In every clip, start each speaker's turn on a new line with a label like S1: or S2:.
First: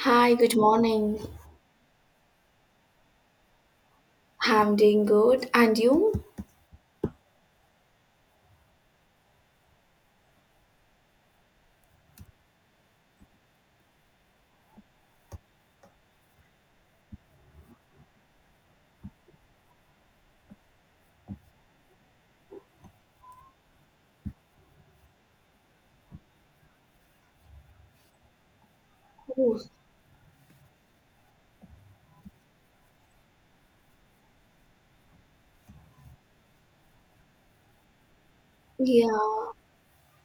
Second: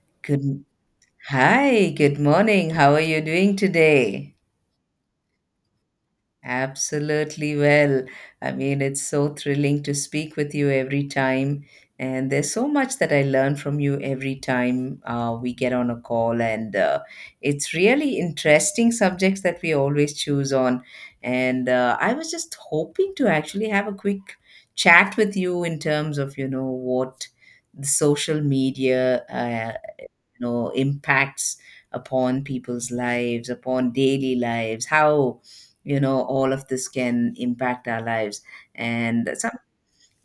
S1: Hi, good
S2: Good.
S1: morning.
S2: Hi, good morning. How are you doing today?
S1: I'm doing good. And you?
S2: Absolutely well. I mean, it's so thrilling to speak with you every time. And there's so much that I learn from you every time, we get on a call. And it's really interesting subjects that we always choose on. And I was just hoping to actually have a quick chat with you in terms of, what the social media
S1: Oh,
S2: impacts upon people's lives, upon daily lives, how all of this can impact our lives. And
S1: yeah,
S2: some,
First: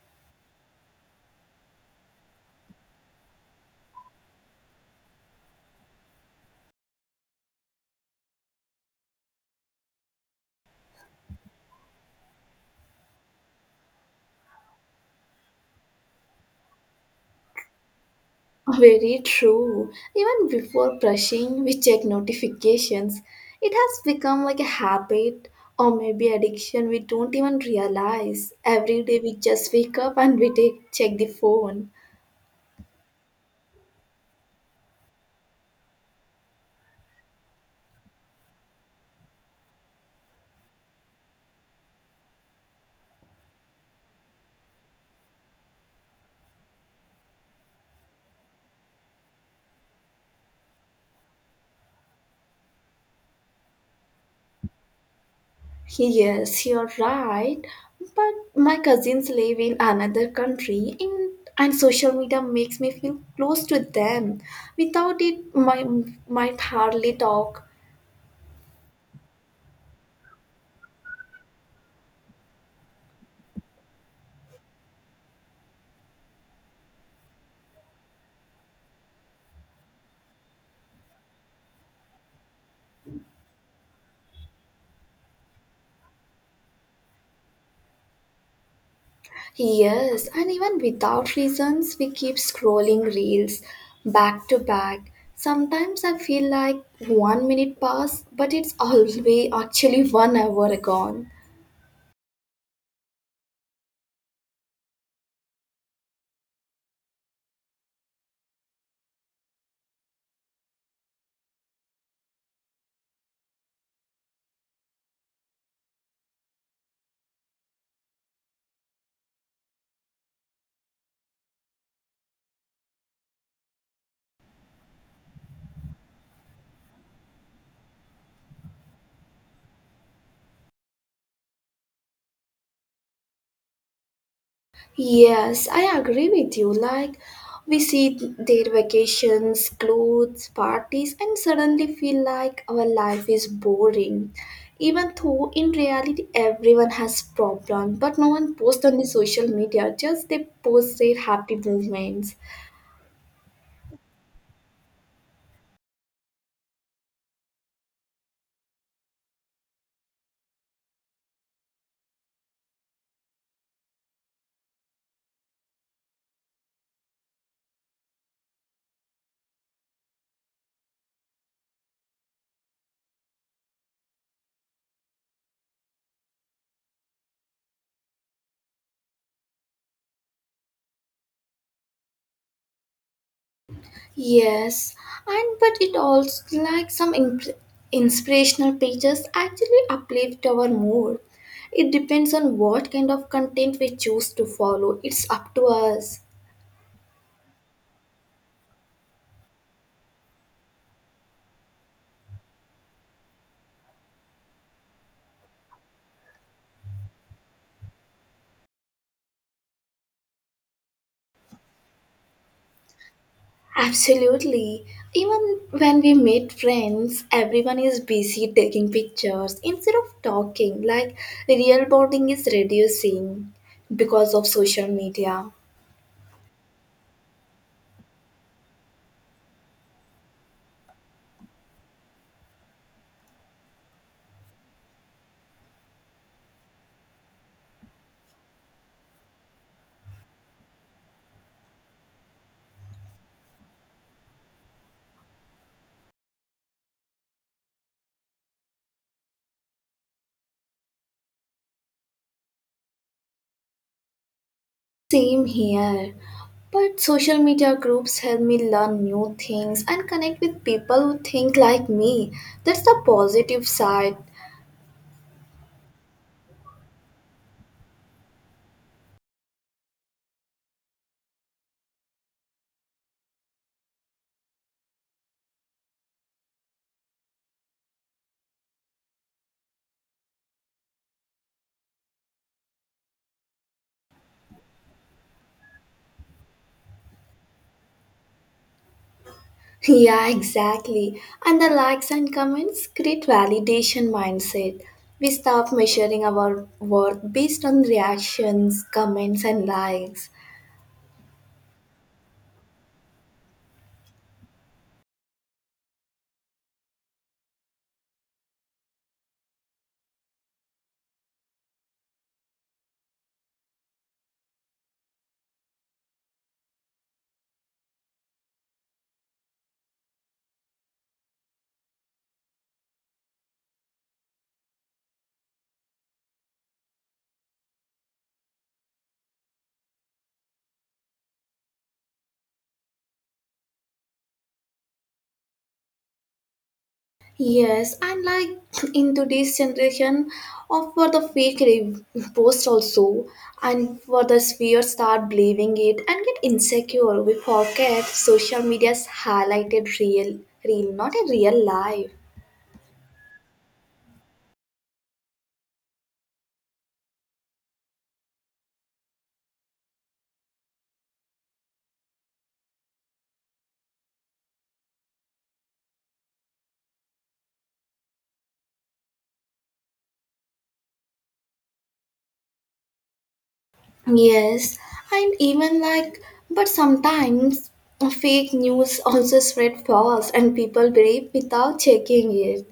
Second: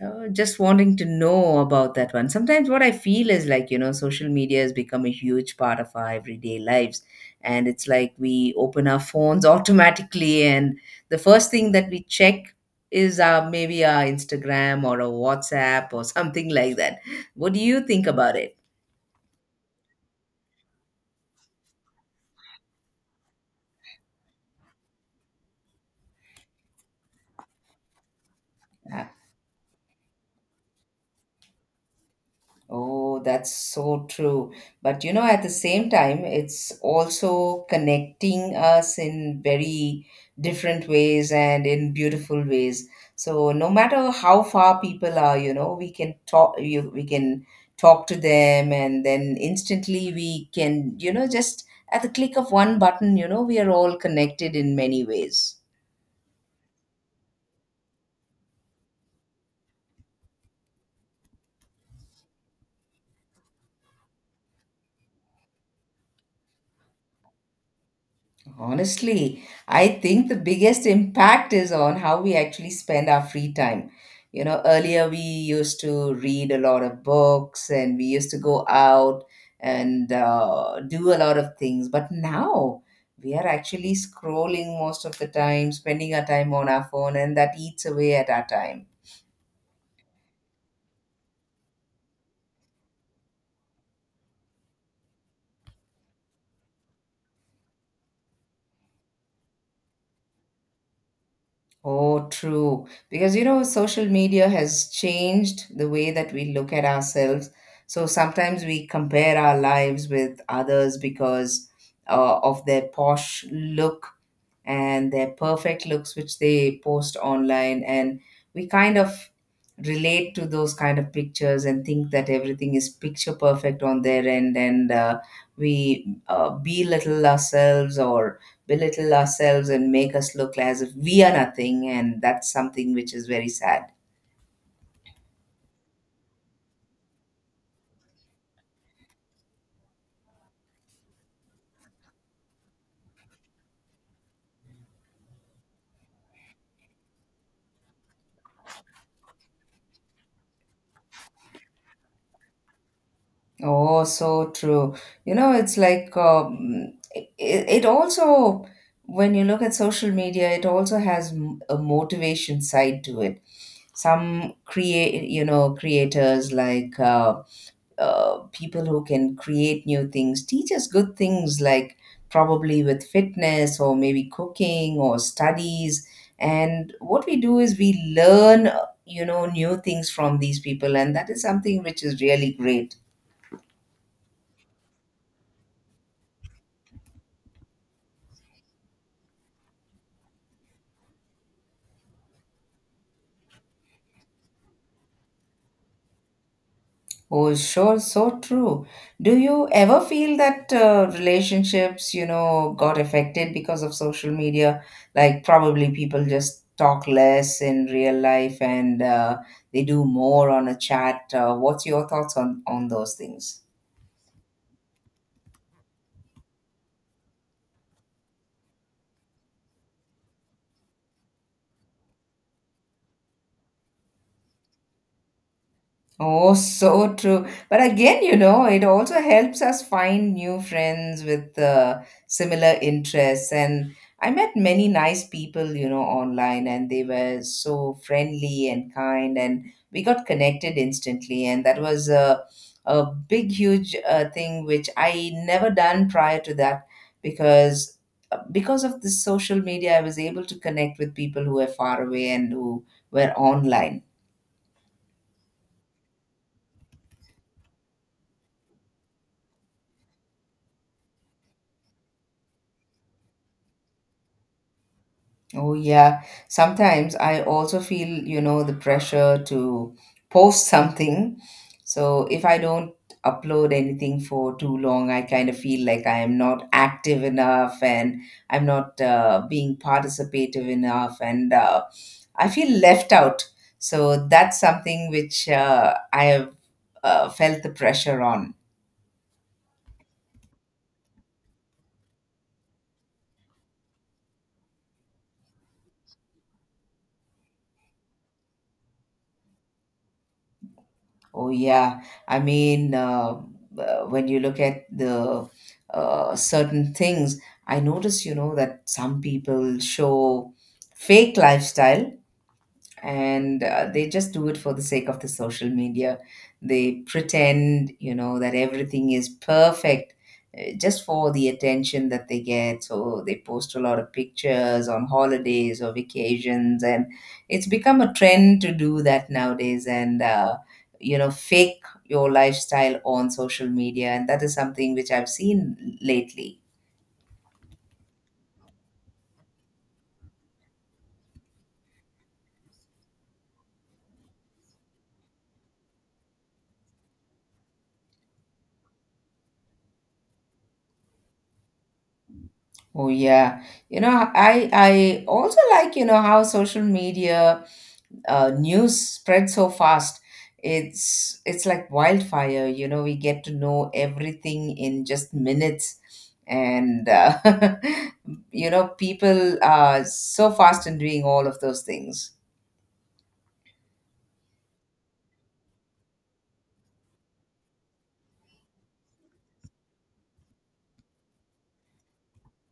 S2: just wanting to know about that one. Sometimes what I feel is, like, social media has become a huge part of our everyday lives, and it's like we open our phones automatically, and the first thing that we check is our, maybe our Instagram or a WhatsApp or something like that. What do you think about it?
S1: Very true. Even before brushing, we check notifications. It has become like a habit or maybe addiction we don't even realize. Every
S2: Uh,
S1: day we just wake up and we check the phone.
S2: Oh, that's so true. But at the same time, it's also connecting us in very different ways and in beautiful ways. So no matter how far people are, we can talk to them, and then instantly we can, just at the click of one button, we are all connected in many ways.
S1: Yes, you're right. But my cousins live in another country in, and social media makes me feel close to them. Without it, my might hardly talk.
S2: Honestly, I think the biggest impact is on how we actually spend our free time. You know, earlier we used to read a lot of books, and we used to go out and do a lot of things. But now we are actually scrolling most of the time, spending our time on our phone, and that eats away at our time.
S1: Yes, and even without reasons, we keep scrolling reels back to back. Sometimes I feel like one minute passed, but it's always actually one hour gone.
S2: Oh, true. Because, social media has changed the way that we look at ourselves. So sometimes we compare our lives with others because of their posh look and their perfect looks which they post online, and we kind of relate to those kind of pictures and think that everything is picture perfect on their end. And we belittle ourselves and make us look as if we are nothing, and that's something which is very sad.
S1: Yes, I agree with you. Like, we see their vacations, clothes, parties, and suddenly feel like our life is boring. Even though in reality everyone has problems, but no one posts on the social media, just they post their happy moments.
S2: Oh, so true. It's like when you look at social media, it also has a motivation side to it. Some create you know creators, like people who can create new things, teach us good things, like probably with fitness or maybe cooking or studies. And what we do is we learn new things from these people, and that is something which is really great.
S1: Yes, and but it also like inspirational pages actually uplift our mood. It depends on what kind of content we choose to follow. It's up to us.
S2: Oh, sure, so true. Do you ever feel that relationships, got affected because of social media? Like, probably people just talk less in real life, and they do more on a chat. What's your thoughts on those things?
S1: Absolutely. Even when we meet friends, everyone is busy taking pictures instead of talking. Like real bonding is reducing because of social media.
S2: Oh, so true. But again, it also helps us find new friends with similar interests. And I met many nice people, online, and they were so friendly and kind. And we got connected instantly. And that was a, big, huge thing which I never done prior to that, because because of the social media, I was able to connect with people who were far away and who were online.
S1: Same here. But social media groups help me learn new things and connect with people who think like me. That's the positive side.
S2: Oh, yeah. Sometimes I also feel, the pressure to post something. So if I don't upload anything for too long, I kind of feel like I am not active enough, and I'm not being participative enough, and I feel left out. So that's something which, I have felt the pressure on.
S1: Yeah, exactly. And the likes and comments create validation mindset. We stop measuring our worth based on reactions, comments, and likes.
S2: Oh yeah, I mean, when you look at the certain things, I notice, that some people show fake lifestyle, and they just do it for the sake of the social media. They pretend, that everything is perfect, just for the attention that they get. So they post a lot of pictures on holidays or vacations, and it's become a trend to do that nowadays. And fake your lifestyle on social media, and that is something which I've seen lately.
S1: Yes, and like in today's generation, of for the post also, and for the sphere start believing it and get insecure. We forget social media's highlighted real, real, not a real life.
S2: Oh yeah, I also, like, how social media news spreads so fast. It's like wildfire, we get to know everything in just minutes. And people are so fast in doing all of those things.
S1: Yes, and even like, but sometimes fake news also spread fast and people believe without checking it.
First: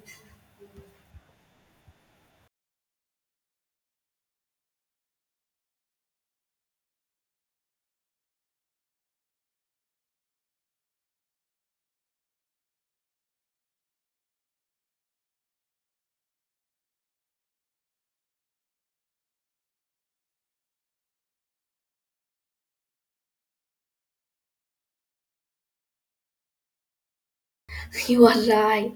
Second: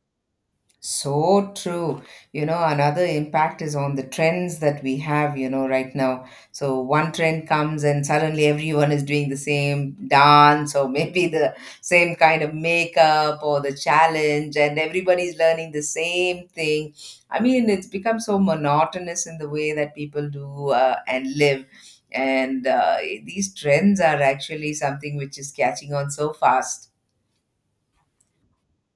S2: So true. Another impact is on the trends that we have, right now. So one trend comes and suddenly everyone is doing the same dance or maybe the same kind of makeup or the challenge, and everybody's learning the same thing. I mean, it's become so monotonous in the way that people do and live. And these trends are actually something which is catching on so fast.
S1: You are right.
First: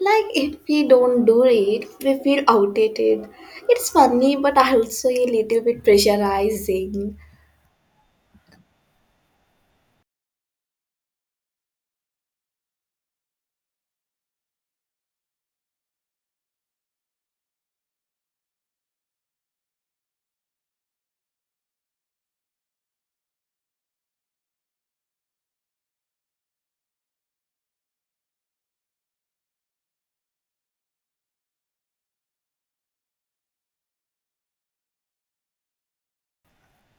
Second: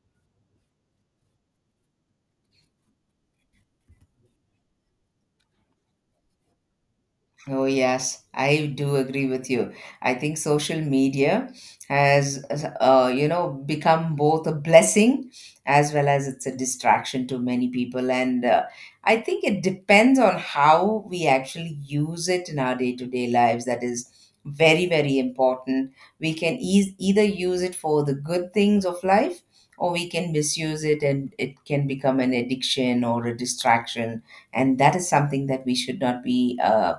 S1: Like, if we don't do it, we feel outdated. It's funny, but also a little bit pressurizing.
S2: Oh, yes, I do agree with you. I think social media has, become both a blessing as well as it's a distraction to many people. And I think it depends on how we actually use it in our day-to-day lives. That is very, very important. We can eas either use it for the good things of life, or we can misuse it and it can become an addiction or a distraction. And that is something that we should not be,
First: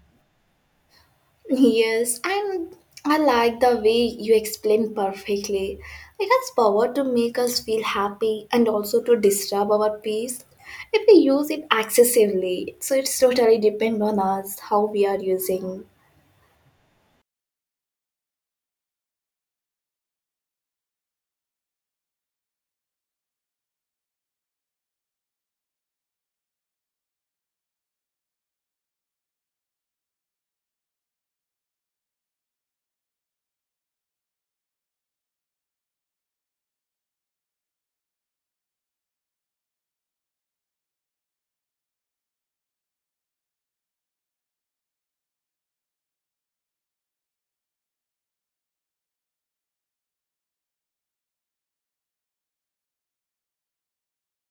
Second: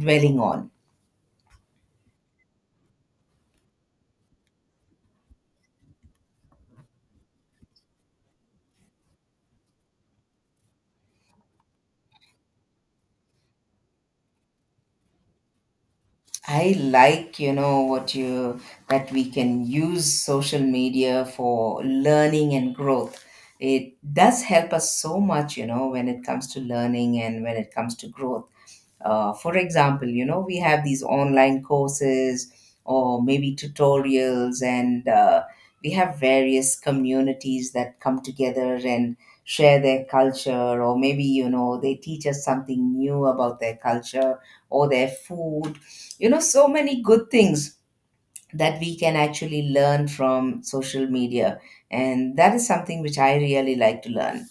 S2: dwelling on.
S1: Yes, and I like the way you explain perfectly. It has power to make us feel happy and also to disturb our peace if we use it excessively. So it's totally depend on us how we are using.
S2: I like, what you that we can use social media for learning and growth. It does help us so much, you know, when it comes to learning and when it comes to growth. For example, we have these online courses or maybe tutorials. And we have various communities that come together and share their culture, or maybe, they teach us something new about their culture or their food. So many good things that we can actually learn from social media. And that is something which I really like to learn.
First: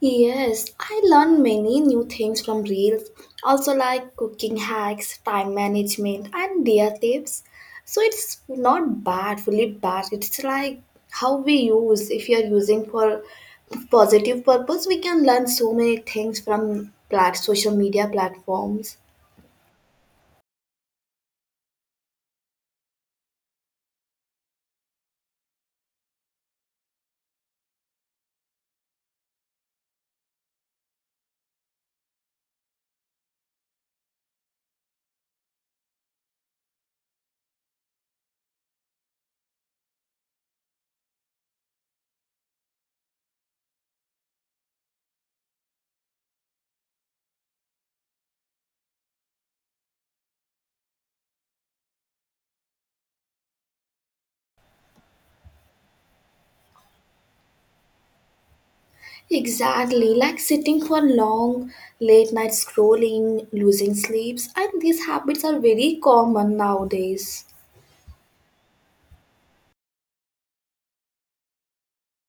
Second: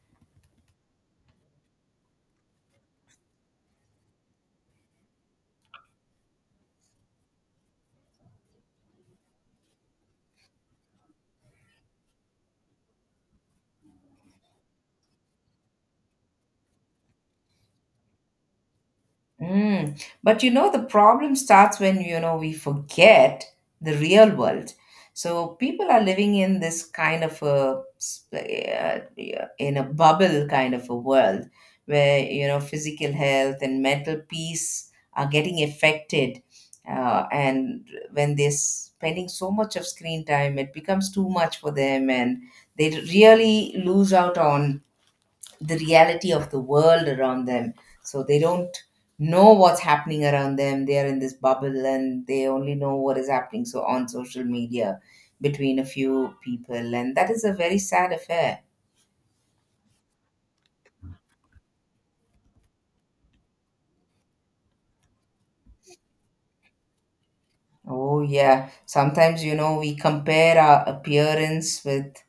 S1: Yes, I learned many new things from reels, also like cooking hacks, time management, and dear tips. So it's not bad, fully bad. It's like how we use. If you are using for positive purpose, we can learn so many things from plat social media platforms.
S2: Mm. But the problem starts when, we forget the real world. So people are living in this kind of in a bubble kind of a world where, physical health and mental peace are getting affected. And when they're spending so much of screen time, it becomes too much for them, and they really lose out on the reality of the world around them. So they don't know what's happening around them. They are in this bubble and they only know what is happening. So on social media between a few people. And that is a very sad affair.
S1: Exactly, like sitting for long, late night scrolling, losing sleeps, and these habits are very common nowadays.
S2: Oh, yeah. Sometimes, we compare our appearance with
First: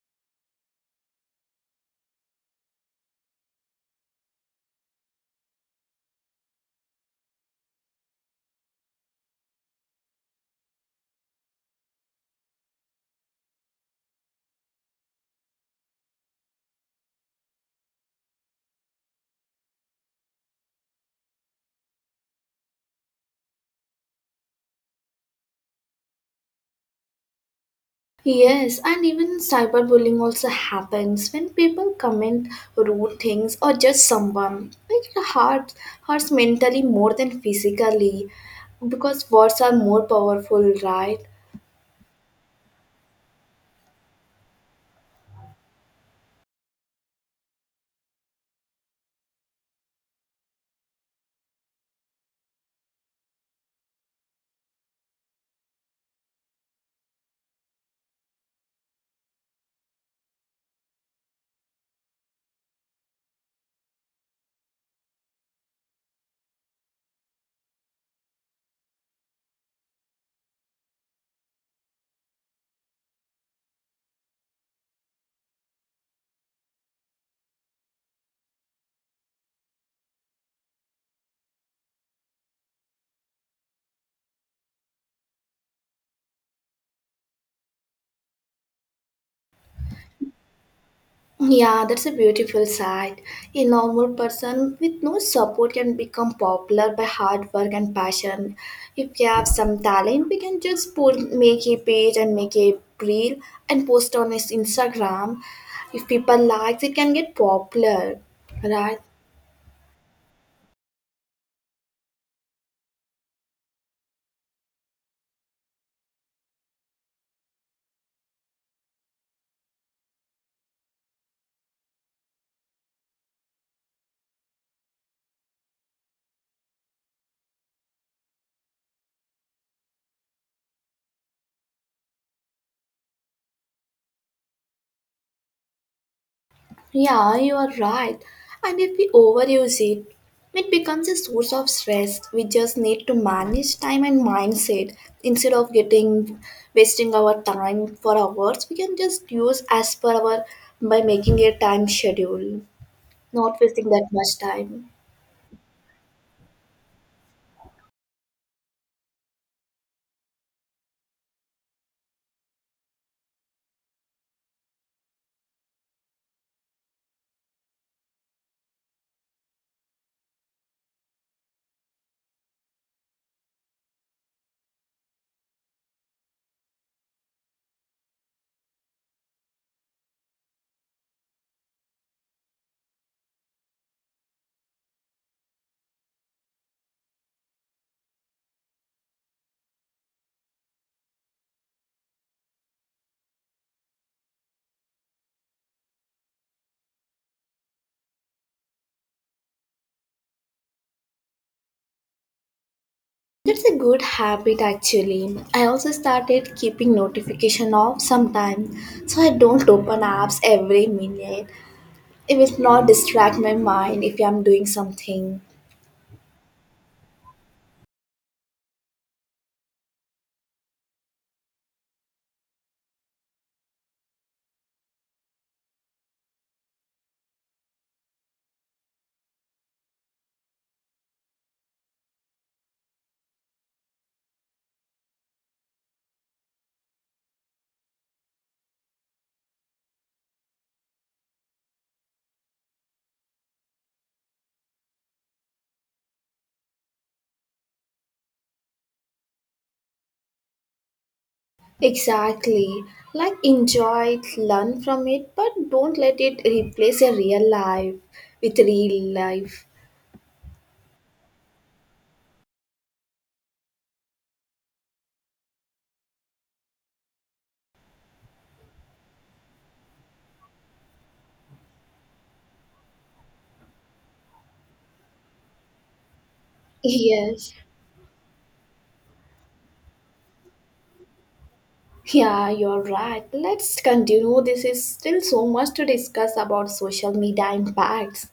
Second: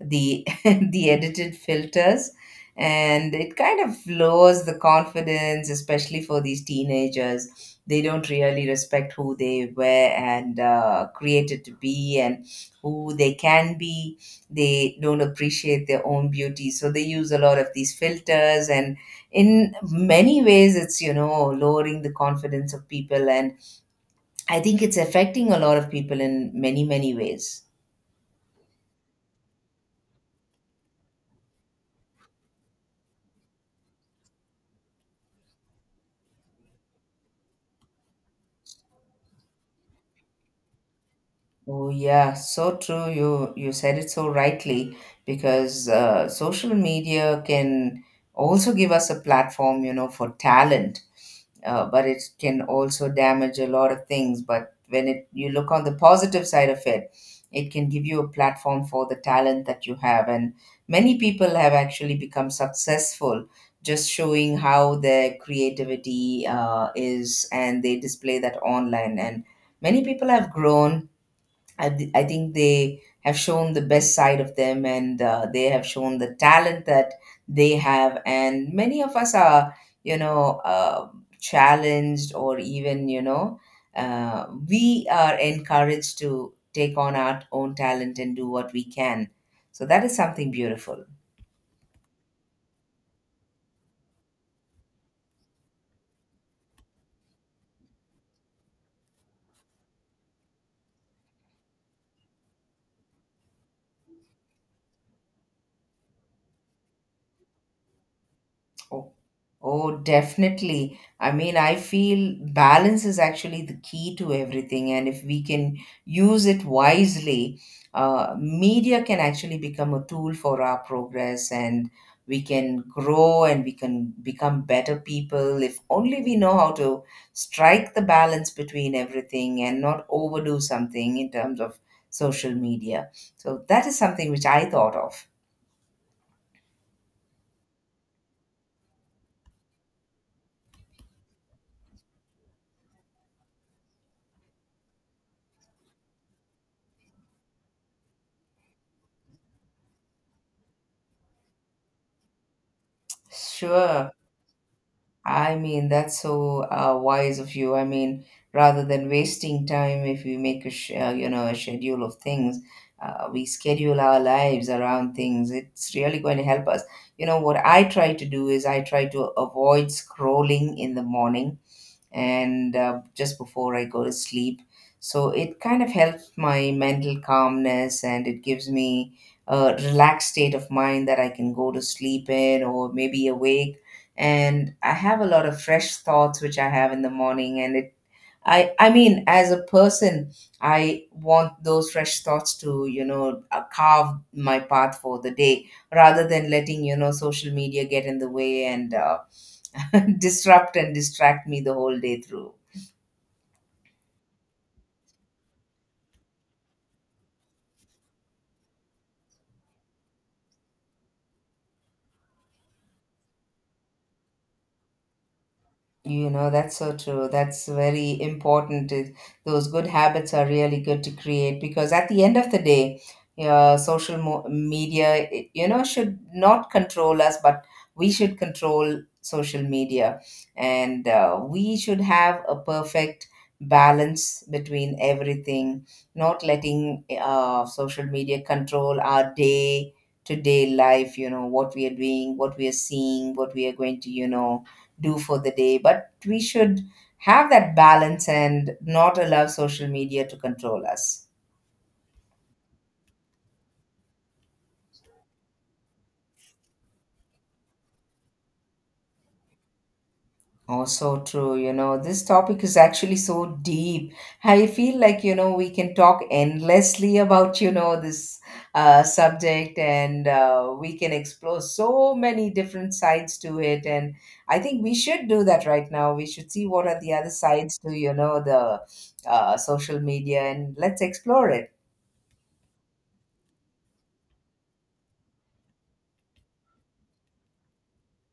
S2: the the edited filters, and it kind of lowers the confidence, especially for these teenagers. They don't really respect who they were and, created to be, and who they can be. They don't appreciate their own beauty, so they use a lot of these filters, and in many ways it's, lowering the confidence of people. And I think it's affecting a lot of people in many, many ways.
S1: Yes, and even cyberbullying also happens when people comment rude things or judge someone. It hurts, hurts mentally more than physically because words are more powerful, right?
S2: Oh yeah, so true. You said it so rightly, because social media can also give us a platform, for talent. But it can also damage a lot of things. But when it you look on the positive side of it, it can give you a platform for the talent that you have, and many people have actually become successful, just showing how their creativity is, and they display that online. And many people have grown. I think they have shown the best side of them, and they have shown the talent that they have. And many of us are, you know, uh, challenged, or even, we are encouraged to take on our own talent and do what we can. So that is something beautiful.
S1: Yeah, that's a beautiful side. A normal person with no support can become popular by hard work and passion. If we have some talent, we can just put make a page and make a reel and post on his Instagram. If people likes, it can get popular, right?
S2: Oh, definitely. I mean, I feel balance is actually the key to everything, and if we can use it wisely, media can actually become a tool for our progress, and we can grow and we can become better people if only we know how to strike the balance between everything and not overdo something in terms of social media. So, that is something which I thought of.
S1: Yeah, you are right. And if we overuse it, it becomes a source of stress. We just need to manage time and mindset. Instead of getting wasting our time for hours, we can just use as per our by making a time schedule, not wasting that
S2: Sure.
S1: much time.
S2: I mean, that's so wise of you. I mean, rather than wasting time, if we make a sh- you know a schedule of things, we schedule our lives around things. It's really going to help us. You know what I try to do is I try to avoid scrolling in the morning, and just before I go to sleep. So it kind of helps my mental calmness, and it gives me a relaxed state of mind that I can go to sleep in or maybe awake. And I have a lot of fresh thoughts which I have in the morning. And I mean, as a person, I want those fresh thoughts to, you know, carve my path for the day rather than letting, you know, social media get in the way and disrupt and distract me the whole day through.
S1: That's a good habit actually. I also started keeping notification off sometimes so I don't open apps every minute. It will not distract my mind if I'm doing something.
S2: You know, that's so true. That's very important. Those good habits are really good to create because at the end of the day, social media, you know, should not control us, but we should control social media. And we should have a perfect balance between everything, not letting social media control our day to day life, you know, what we are doing, what we are seeing, what we are going to, you know, do for the day. But we should have that balance and not allow social media to control us.
S1: Exactly. Like enjoy it, learn from it, but don't let it replace a real life with real life.
S2: Oh, so true, you know, this topic is actually so deep. I feel like, you know, we can talk endlessly about, you know, this subject, and we can explore so many different sides to it. And I think we should do that right now. We should see what are the other
S1: Yes.
S2: sides to, you know, the social media, and let's explore it.
S1: Yeah, you're right. Let's continue. This is still so much to discuss about social media impacts.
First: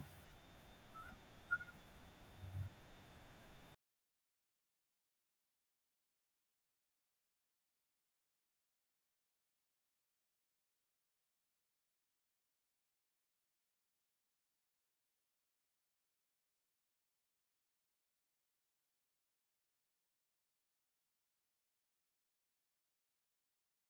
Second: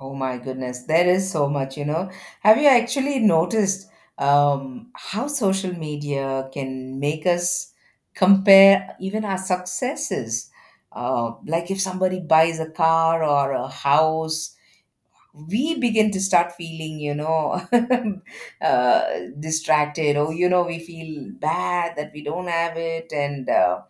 S2: Oh my goodness, there is so much, you know. Have you actually noticed how social media can make us compare even our successes? Like if somebody buys a car or a house, we begin to start feeling, you know, uh, distracted, or you know we feel bad that we don't have it, and uh,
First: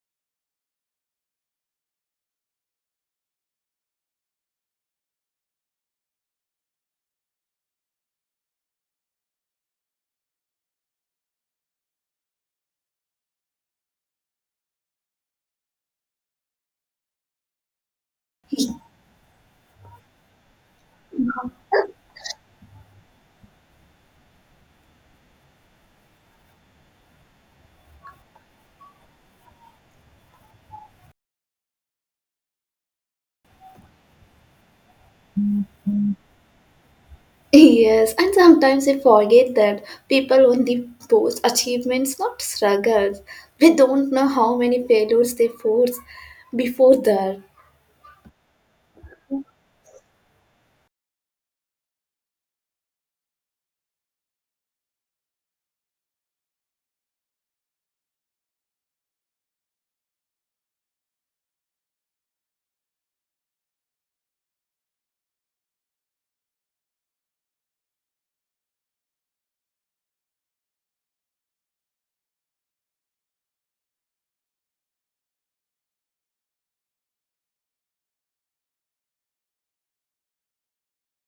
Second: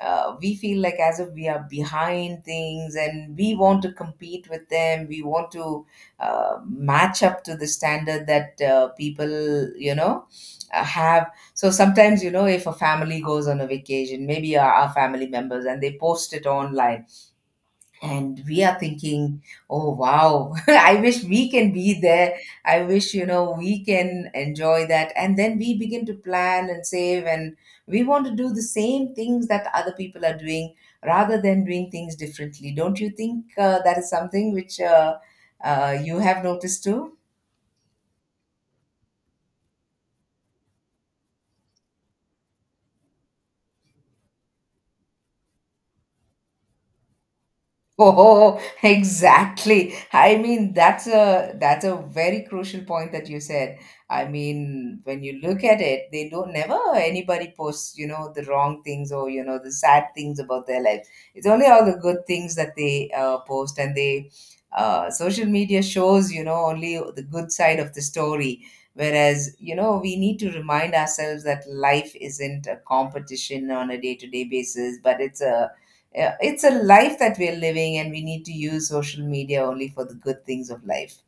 S2: uh, we feel like as if we are behind things, and we want to compete with them, we want to match up to the standard that people, you know, have. So sometimes, you know, if a family goes on a vacation, maybe our family members, and they post it online, and we are thinking, oh wow, I wish we can be there, I wish, you know, we can enjoy that. And then we begin to plan and save, and we want to do the same things that other people are doing rather than doing things differently. Don't you think that is something which you have noticed too?
S1: Yes, and sometimes I forget that people only post achievements, not struggles. We don't know how many failures they force before that.
S2: Oh, exactly. I mean, that's a very crucial point that you said. I mean, when you look at it, they don't, never anybody posts, you know, the wrong things or you know the sad things about their life. It's only all the good things that they post, and they social media shows, you know, only the good side of the story. Whereas, you know, we need to remind ourselves that life isn't a competition on a day-to-day basis, but it's a, yeah, it's a life that we're living, and we need to use social media only for the good things of life.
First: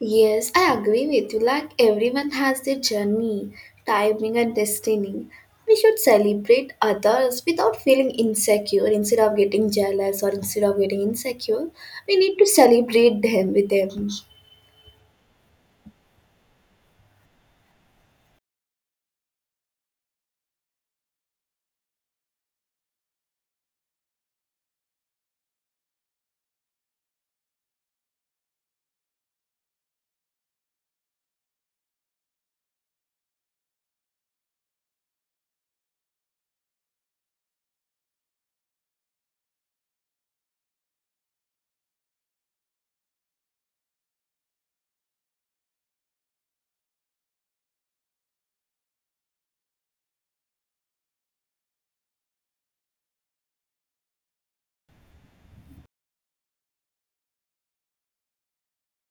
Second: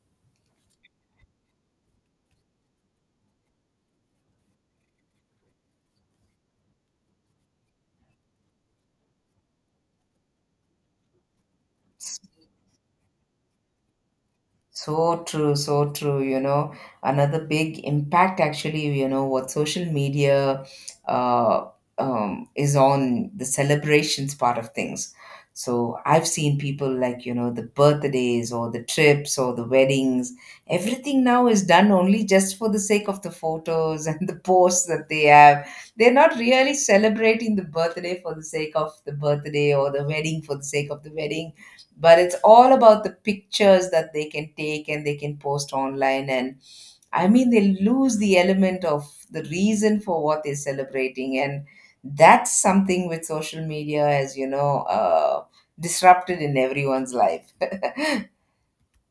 S1: Yes, I agree with you. Like everyone has their journey, timing, and destiny. We should celebrate others without feeling insecure. Instead of getting jealous or instead of getting insecure, we need to celebrate them with them.
S2: So true, so true. You know, another big impact actually, you know, what social media uh, is on the celebrations part of things. So I've seen people like, you know, the birthdays or the trips or the weddings. Everything now is done only just for the sake of the photos and the posts that they have. They're not really celebrating the birthday for the sake of the birthday or the wedding for the sake of the wedding, but it's all about the pictures that they can take and they can post online. And I mean, they lose the element of the reason for what they're celebrating, and that's something with social media, as you know, disrupted in everyone's life.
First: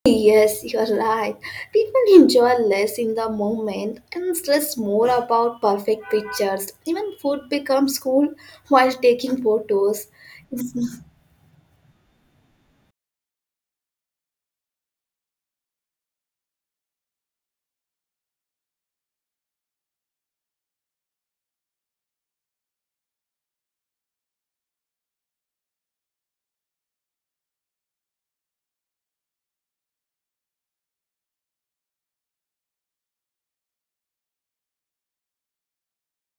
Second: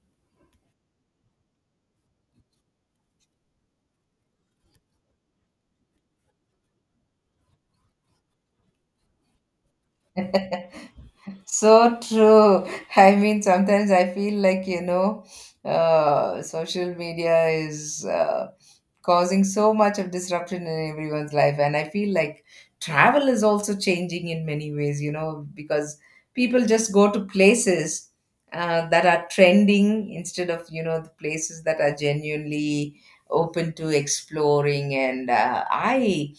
S1: Yes, you're right. People enjoy less in the moment and stress more about perfect pictures. Even food becomes cool while taking photos.
S2: So true. I mean, sometimes I feel like, you know, social media is causing so much of disruption in everyone's life. And I feel like travel is also changing in many ways, you know, because people just go to places that are trending instead of, you know, the places that are genuinely open to exploring. And I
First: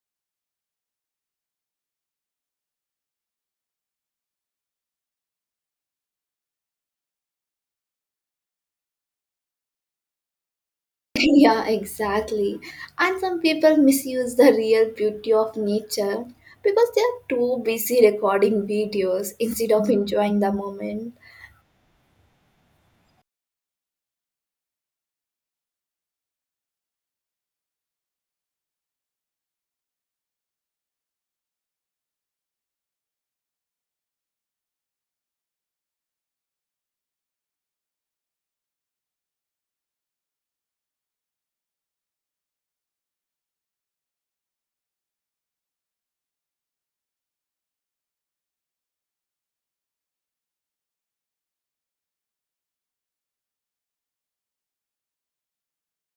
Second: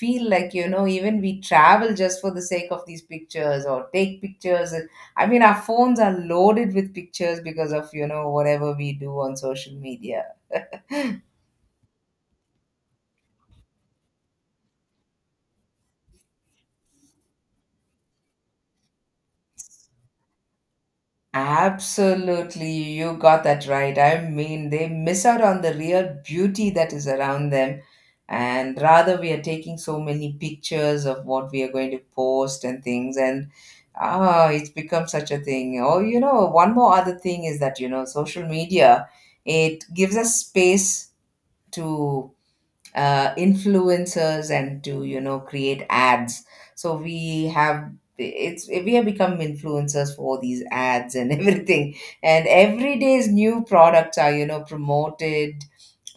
S2: feel like, you know, even we travel just for the sake of these pictures or take pictures. And I mean, our phones are loaded with pictures because of, you know, whatever we do on social media.
S1: Yeah, exactly. And some people misuse the real beauty of nature because they are too busy recording videos instead of enjoying the moment.
S2: Absolutely, you got that right. I mean, they miss out on the real beauty that is around them, and rather we are taking so many pictures of what we are going to post and things. And ah, it's become such a thing. Oh, you know, one more other thing is that, you know, social media, it gives us space to influencers and to, you know, create ads. So we have, it's, we have become influencers for these ads and everything. And every day's new products are, you know, promoted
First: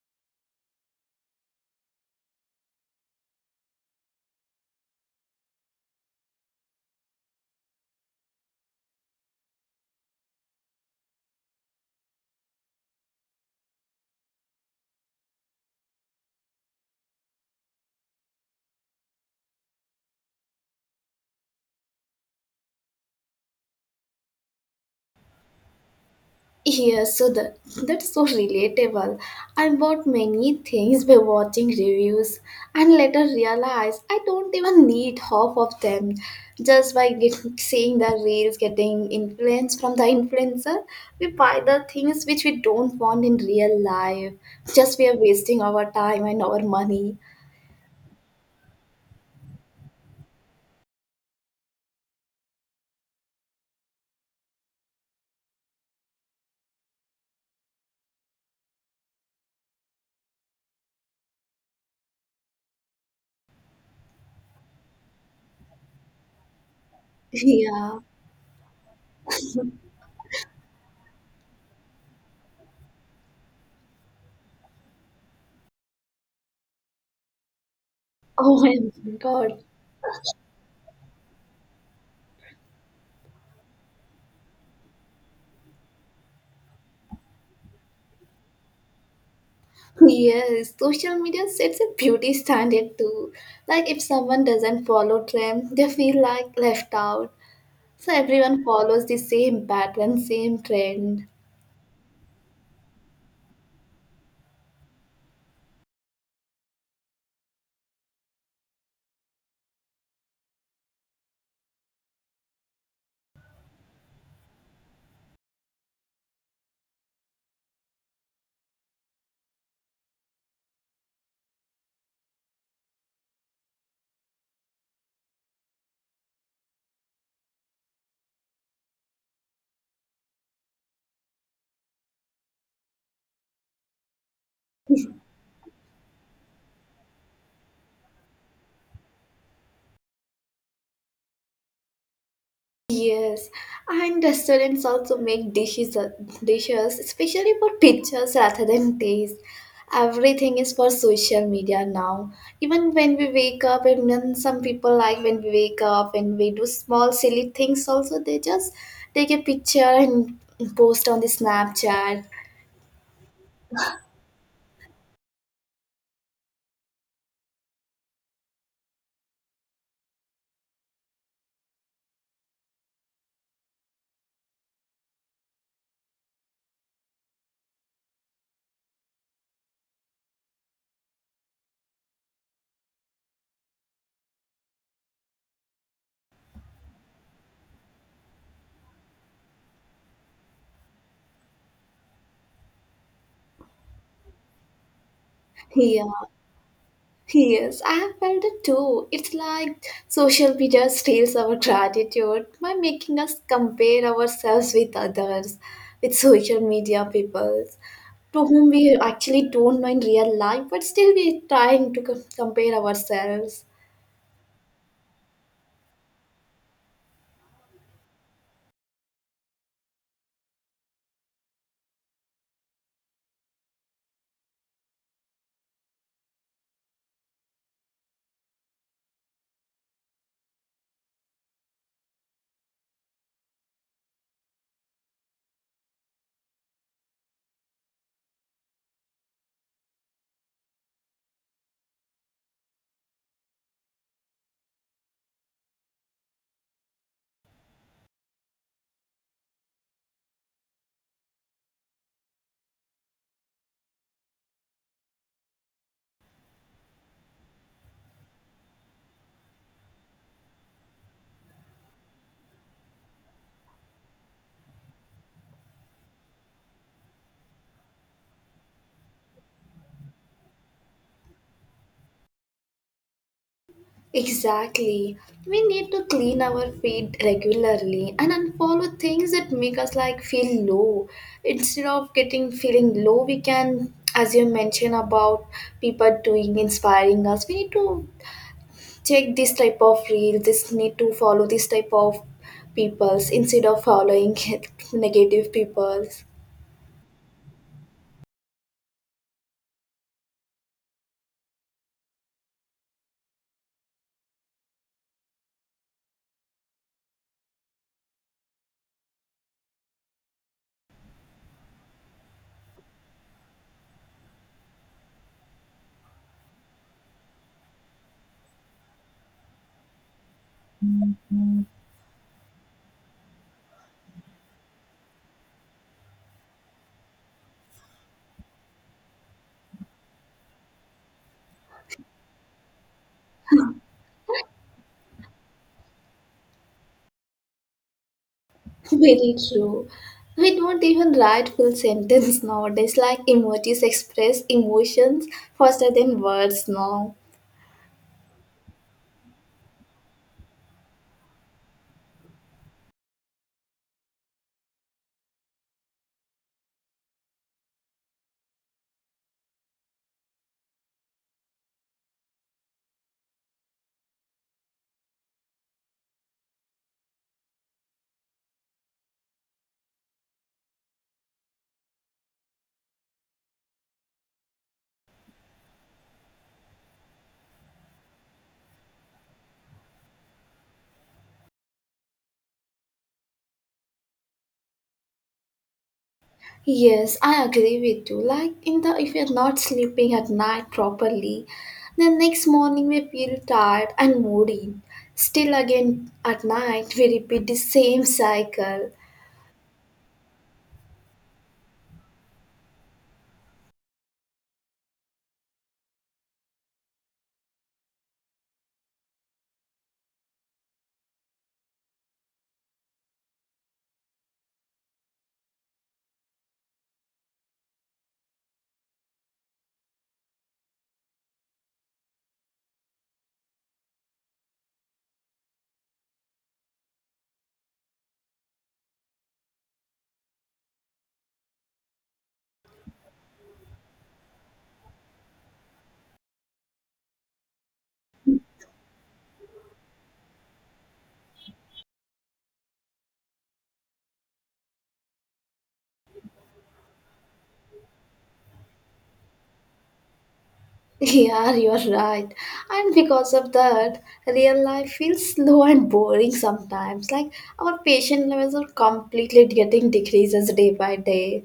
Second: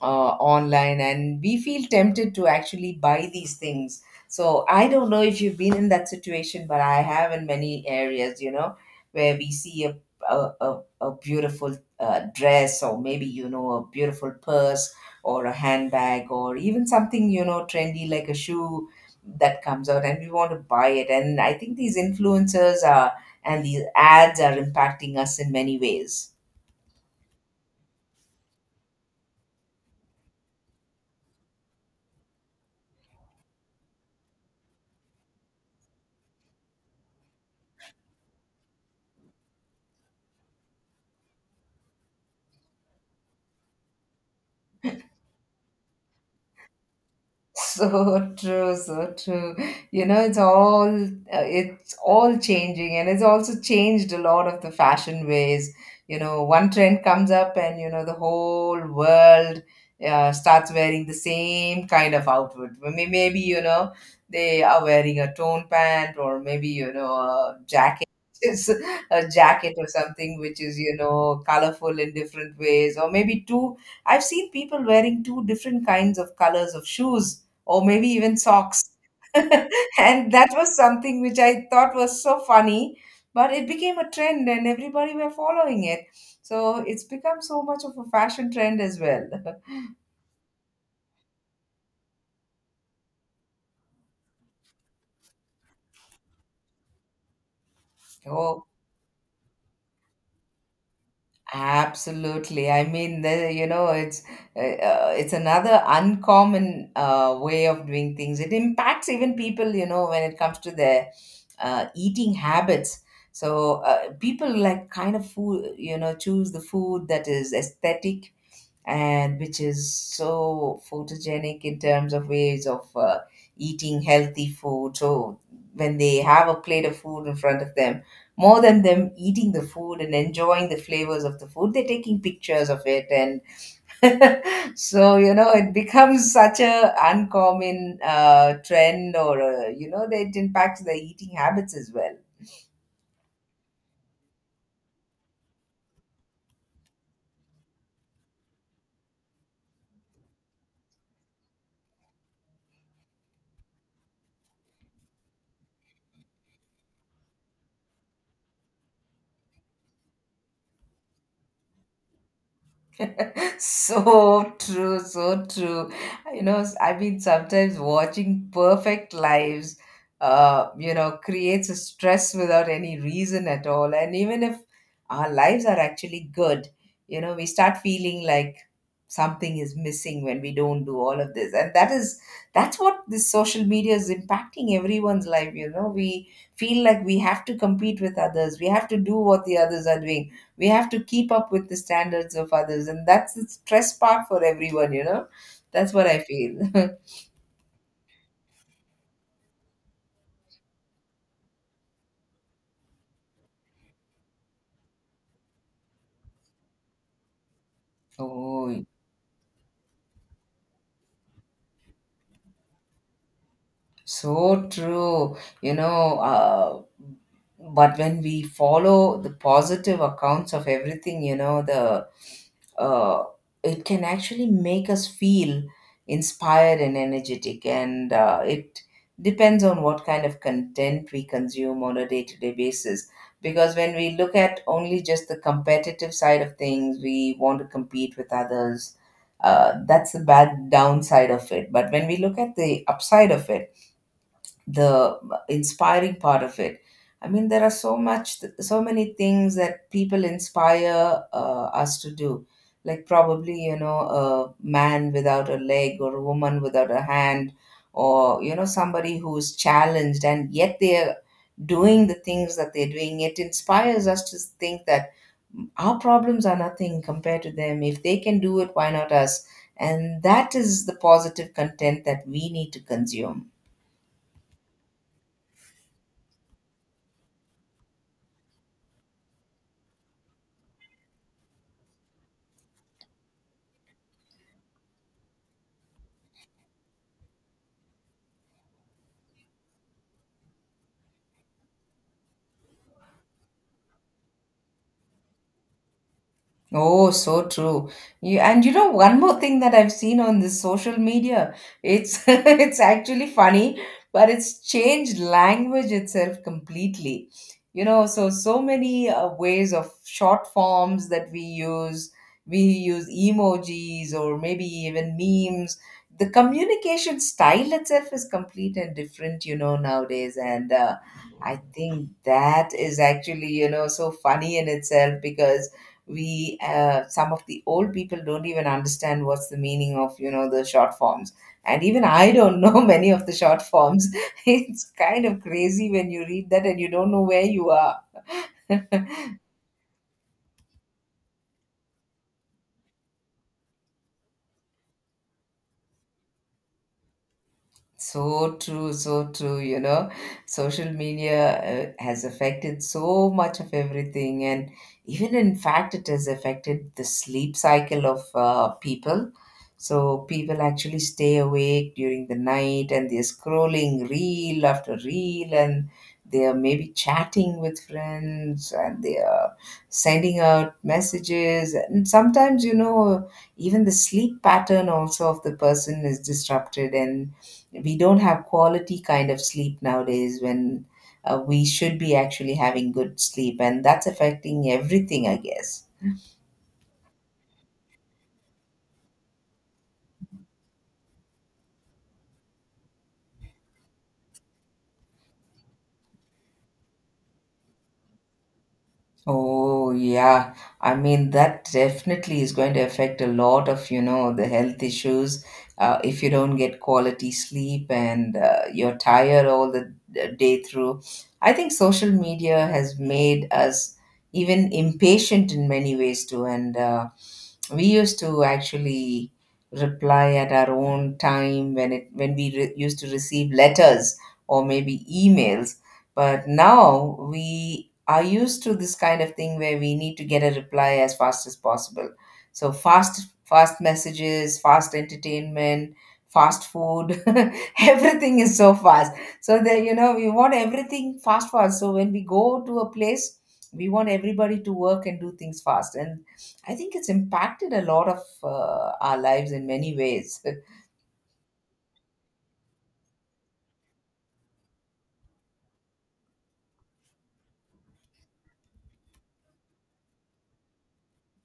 S2: uh, online, and we feel tempted to actually buy these things. So I don't know if you've been in that situation, but I have in many areas, you know, where we see a beautiful dress, or maybe, you know, a beautiful purse or a handbag, or even something, you know, trendy like a shoe that comes out, and we want to buy it. And I think these influencers are, and these ads are impacting us in many ways.
S1: Yeah, so that's so relatable. I bought many things by watching reviews and later realized I don't even need half of them just by seeing the reels getting influence from the influencer. We buy the things which we don't want in real life. Just we are wasting our time and our money.
S2: So true, so true. You know, it's all changing, and it's also changed a lot of the fashion ways. You know, one trend comes up, and you know the whole world starts wearing the same kind of outfit. Maybe, you know, they are wearing a tone pant, or maybe, you know, a
S1: Yeah.
S2: jacket. It's a jacket or something which is, you know, colorful in different ways, or maybe two. I've seen people wearing two different kinds of colors of shoes, or maybe even
S1: Oh
S2: socks.
S1: my god.
S2: And that was something which I thought was so funny, but it became a trend and everybody were following it. So it's become so much of a fashion trend as well.
S1: Yes, social media sets a beauty standard too. Like if someone doesn't follow trend, they feel like left out. So everyone
S2: Oh,
S1: follows the same pattern, same trend.
S2: absolutely. I mean, the, you know, it's another uncommon way of doing things. It impacts even people, you know, when it comes to their eating habits. So people like kind of food, you know, choose the food that is aesthetic and which is so photogenic in terms of ways of eating healthy food. So when they have a plate of food in front of them, more than them eating the food and enjoying the flavors of the food, they're taking pictures of it, and so you know it becomes such a uncommon trend, or you know that it impacts their eating habits as well.
S1: Yes, and restaurants also make dishes especially for pictures rather than taste. Everything is for social media now. Even when we wake up, and then some people like when we wake up and we do small silly things, also they just take a picture and post on the Snapchat.
S2: So true, so true. You know, I mean, sometimes watching perfect lives, you know, creates a stress without any reason at all. And even if our lives are actually good, you know, we start feeling like something is missing when we don't do all of this. And that's what this social media is impacting everyone's life. You know, we feel like we have to compete with others, we have to do what the others are doing, we have to keep up with the standards of others, and that's the stress part for everyone, you know, that's
S1: Yeah.
S2: what I feel.
S1: Yes, I have felt it too. It's like social media steals our gratitude by making us compare ourselves with others, with social media people to whom
S2: Oh,
S1: we actually don't know in real life, but still we're trying to compare ourselves.
S2: so true, you know. But when we follow the positive accounts of everything, you know, the uh, it can actually make us feel inspired and energetic, and it depends on what kind of content we consume on a day-to-day basis. Because when we look at only just the competitive side of things, we want to compete with others. That's the bad downside of it. But when we look at the upside of it, the inspiring part of it, I mean, there are so much, so many things that people inspire us to do, like probably, you know, a man without a leg or a woman without a hand, or you know somebody who's challenged, and yet they're doing the things that they're doing. It inspires us to think that our problems are nothing compared to them. If they can do it, why not us? And that is the positive content that we need to consume.
S1: Exactly. We need to clean our feed regularly and unfollow things that make us like feel low. Instead of getting feeling low, we can, as you mentioned about people doing inspiring us, we need to check this type of reel, this need to follow this type of peoples instead of following negative peoples.
S2: Oh, so true. You, and you know one more thing that I've seen on the social media. It's, it's actually funny, but it's changed language itself completely. You know, so so many ways of short forms that we use. We use emojis or maybe even memes. The communication style itself is complete and different, you know, nowadays. And I think that is actually, you know, so funny in itself, because we some of the old people don't even understand what's the meaning of, you know, the short forms. And even I don't know many of the short forms. It's kind of crazy when you read that and you don't know where you are.
S1: Very true. We don't even write full sentence nowadays. Like emojis express emotions faster than words now.
S2: So true, so true. You know, social media has affected so much of everything, and even in fact, it has affected the sleep cycle of people. So people actually stay awake during the night, and they're scrolling reel after reel, and they are maybe chatting with friends, and they are sending out messages. And sometimes, you know, even the sleep pattern also of the person is disrupted, and we don't have quality kind of sleep nowadays, when we should be actually having good sleep. And that's affecting everything, I guess.
S1: Yes, I agree with you. Like in the if you're not sleeping at night properly, then next morning we feel tired and moody. Still again at night we repeat the same cycle.
S2: Oh yeah, I mean that definitely is going to affect a lot of, you know, the health issues, if you don't get quality sleep, and you're tired all the day through. I think social media has made us even impatient in many ways too, and we used to actually reply at our own time when it when we re- used to receive letters or maybe emails. But now we are used to this kind of thing where we need to get a reply as fast as possible. So fast, fast messages, fast entertainment, fast food, everything is so fast. So that, you know, we want everything fast, fast. So when we go to a place, we want everybody to work and do things fast. And I think it's impacted a lot of our lives in many ways.
S1: Yeah, you're right. And because of that, real life feels slow and boring sometimes. Like our patient levels are completely getting decreases day by day.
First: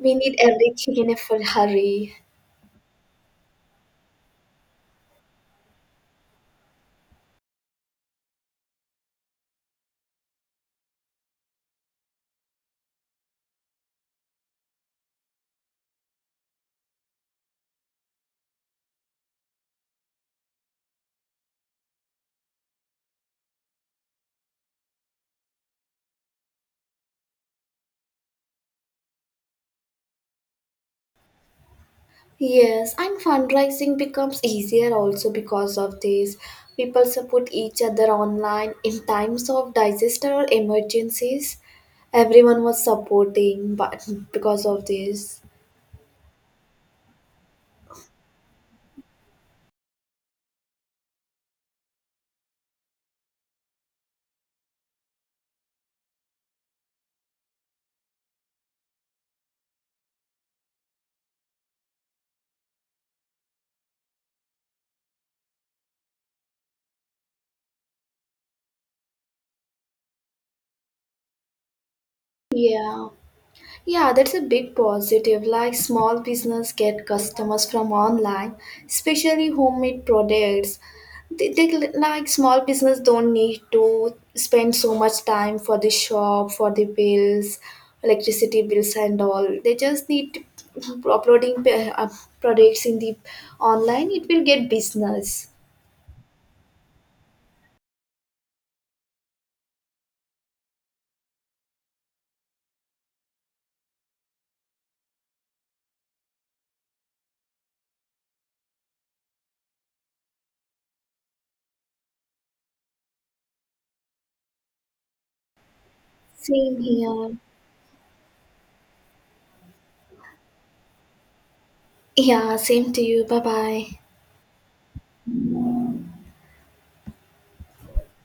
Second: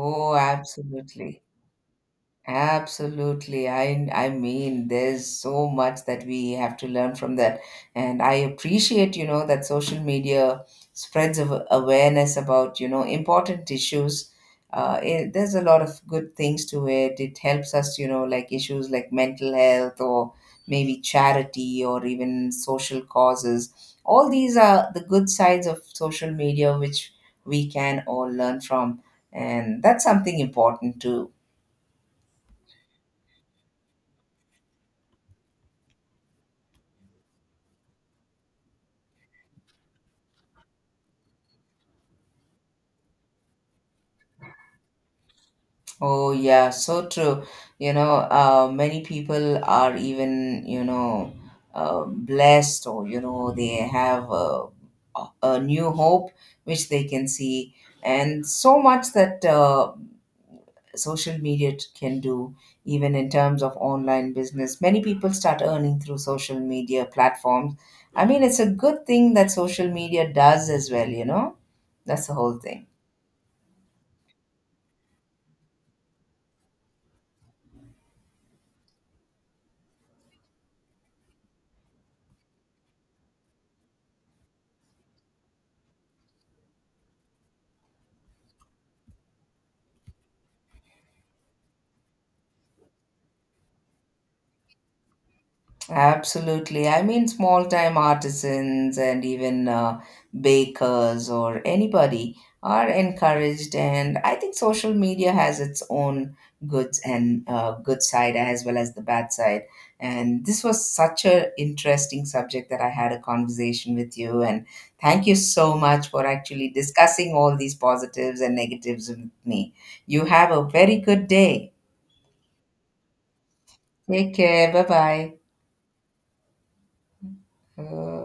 S1: We need everything in a
S2: absolutely.
S1: full hurry.
S2: Absolutely. I mean, there's so much that we have to learn from that. And I appreciate, you know, that social media spreads of awareness about, you know, important issues. It, there's a lot of good things to it. It helps us, you know, like issues like mental health, or maybe charity, or even social causes. All these are the good sides of social media, which we can all learn from. And that's something important too.
S1: Yes, and fundraising becomes easier also because of this. People support each other online in times of disaster or emergencies. Everyone was supporting, but because of this.
S2: Oh, yeah, so true. You know, many people are even, you know, blessed, or you know, they have a new hope which they can see. And so much that social media can do, even in terms of online business. Many people start earning through social media platforms. I mean, it's a good thing that social media does as well, you know? That's the whole thing.
S1: Yeah. Yeah, that's a big positive. Like small business get customers from online, especially homemade products. They like small business don't need to spend so much time for the shop, for the bills, electricity bills and all. They just need uploading products in the online. It will get business.
S2: Absolutely. I mean, small time artisans and even bakers or anybody are encouraged. And I think social media has its own goods and good side as well as the bad side. And this was such a interesting subject that I had a conversation with you. And thank you so much for actually
S1: Same
S2: discussing
S1: here.
S2: all these positives and negatives with me. You have a very good day.
S1: Yeah, same to you. Bye bye.
S2: Take care. Bye bye.